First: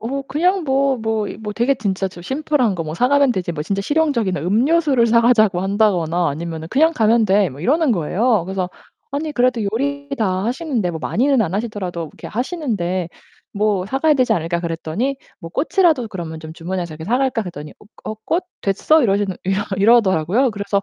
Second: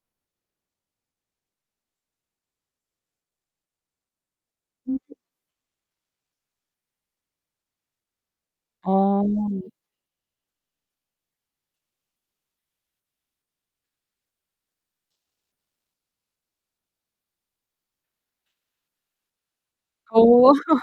어 그냥 뭐, 뭐 이 뭐 되게 진짜 좀 "심플한 거 뭐 사가면 되지 뭐 진짜 실용적인 음. 음료수를 사가자고 한다거나 아니면 그냥 가면 돼." 뭐 이러는 거예요. 그래서 "아니 그래도 어. 요리 다 하시는데 뭐 많이는 안 하시더라도 이렇게 하시는데 뭐 사가야 되지 않을까?" 그랬더니 뭐 "꽃이라도 그러면 좀 주문해서 이렇게 사갈까?" 그랬더니 "어 꽃 됐어?" 이러시는 이러 이러더라고요. 어. 그래서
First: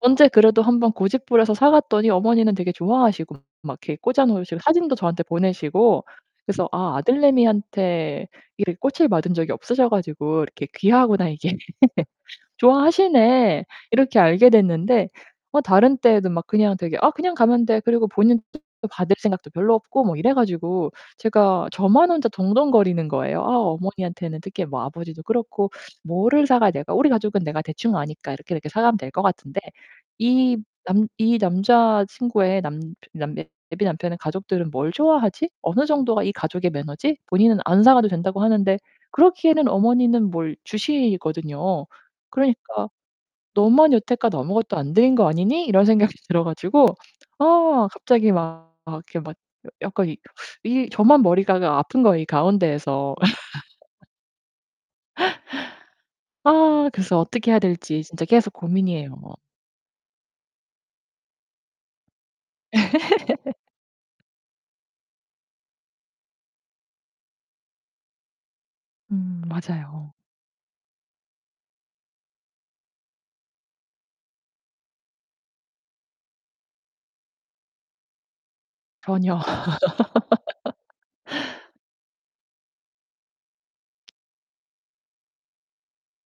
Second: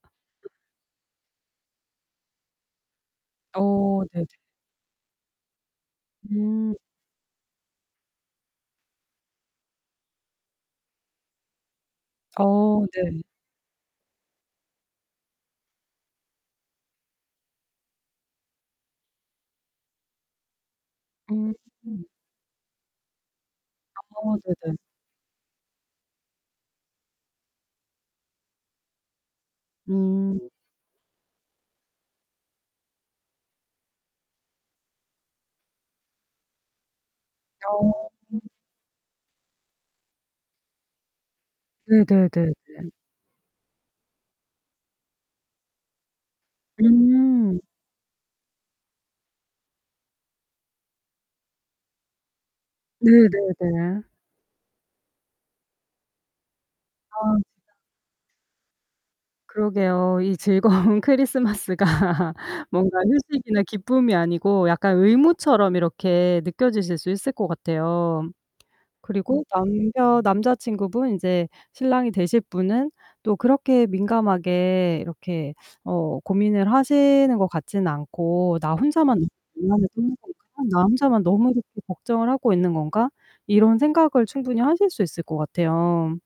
언제 그래도 한번 고집부려서 사갔더니 어머니는 되게 좋아하시고 막 이렇게 어 네네. 꽂아 놓으시고 사진도 저한테 보내시고 그래서 음. '아 아들내미한테 이렇게 꽃을 받은 적이 없으셔 가지고 이렇게 귀하구나 이게. 어 네. 좋아하시네.' 이렇게 알게 됐는데 어 다른 때에도 막 그냥 되게 "아 그냥 가면 돼." 그리고 본인도 받을 생각도 별로 없고 뭐 이래 가지고 음. 제가 저만 혼자 동동거리는 거예요. '아 아 어머니한테는 특히 네네. 뭐 아버지도 그렇고 뭐를 사가야 될 우리 가족은 내가 대충 아니까 이렇게, 이렇게 사가면 될 것 같은데. 음. 이 남 이 남자 친구의 남 남 예비 남편의 가족들은 뭘 좋아하지? 어느 정도가 이 가족의 매너지?' 본인은 안 사가도 어. 된다고 하는데 그러기에는 어머니는 뭘 주시거든요. 네네네 그러니까 네. '너만 여태껏 아무것도 안 드린 거 아니니?' 이런 생각이 들어 가지고. 음. 아 갑자기 막 막 이렇게 막 약간 이 이 저만 머리가 그 아픈 거예요 이 가운데에서. 네네네. 아 그래서 아 어떻게 해야 진짜. 될지 진짜 계속 고민이에요. 그러게요. 이 즐거운 크리스마스가 뭔가 휴식이나 기쁨이 아니고 약간 의무처럼 이렇게 느껴지실 수 있을 것 같아요. 음 그리고 맞아요. 남편 남자친구분 이제 신랑이 되실 분은 또 그렇게 민감하게 이렇게 어 고민을 하시는 것 같지는 않고 '나 혼자만 전혀. [unintelligible] 나 혼자만 너무 이렇게 걱정을 하고 있는 건가?' 이런 생각을 충분히 하실 수 있을 것 같아요.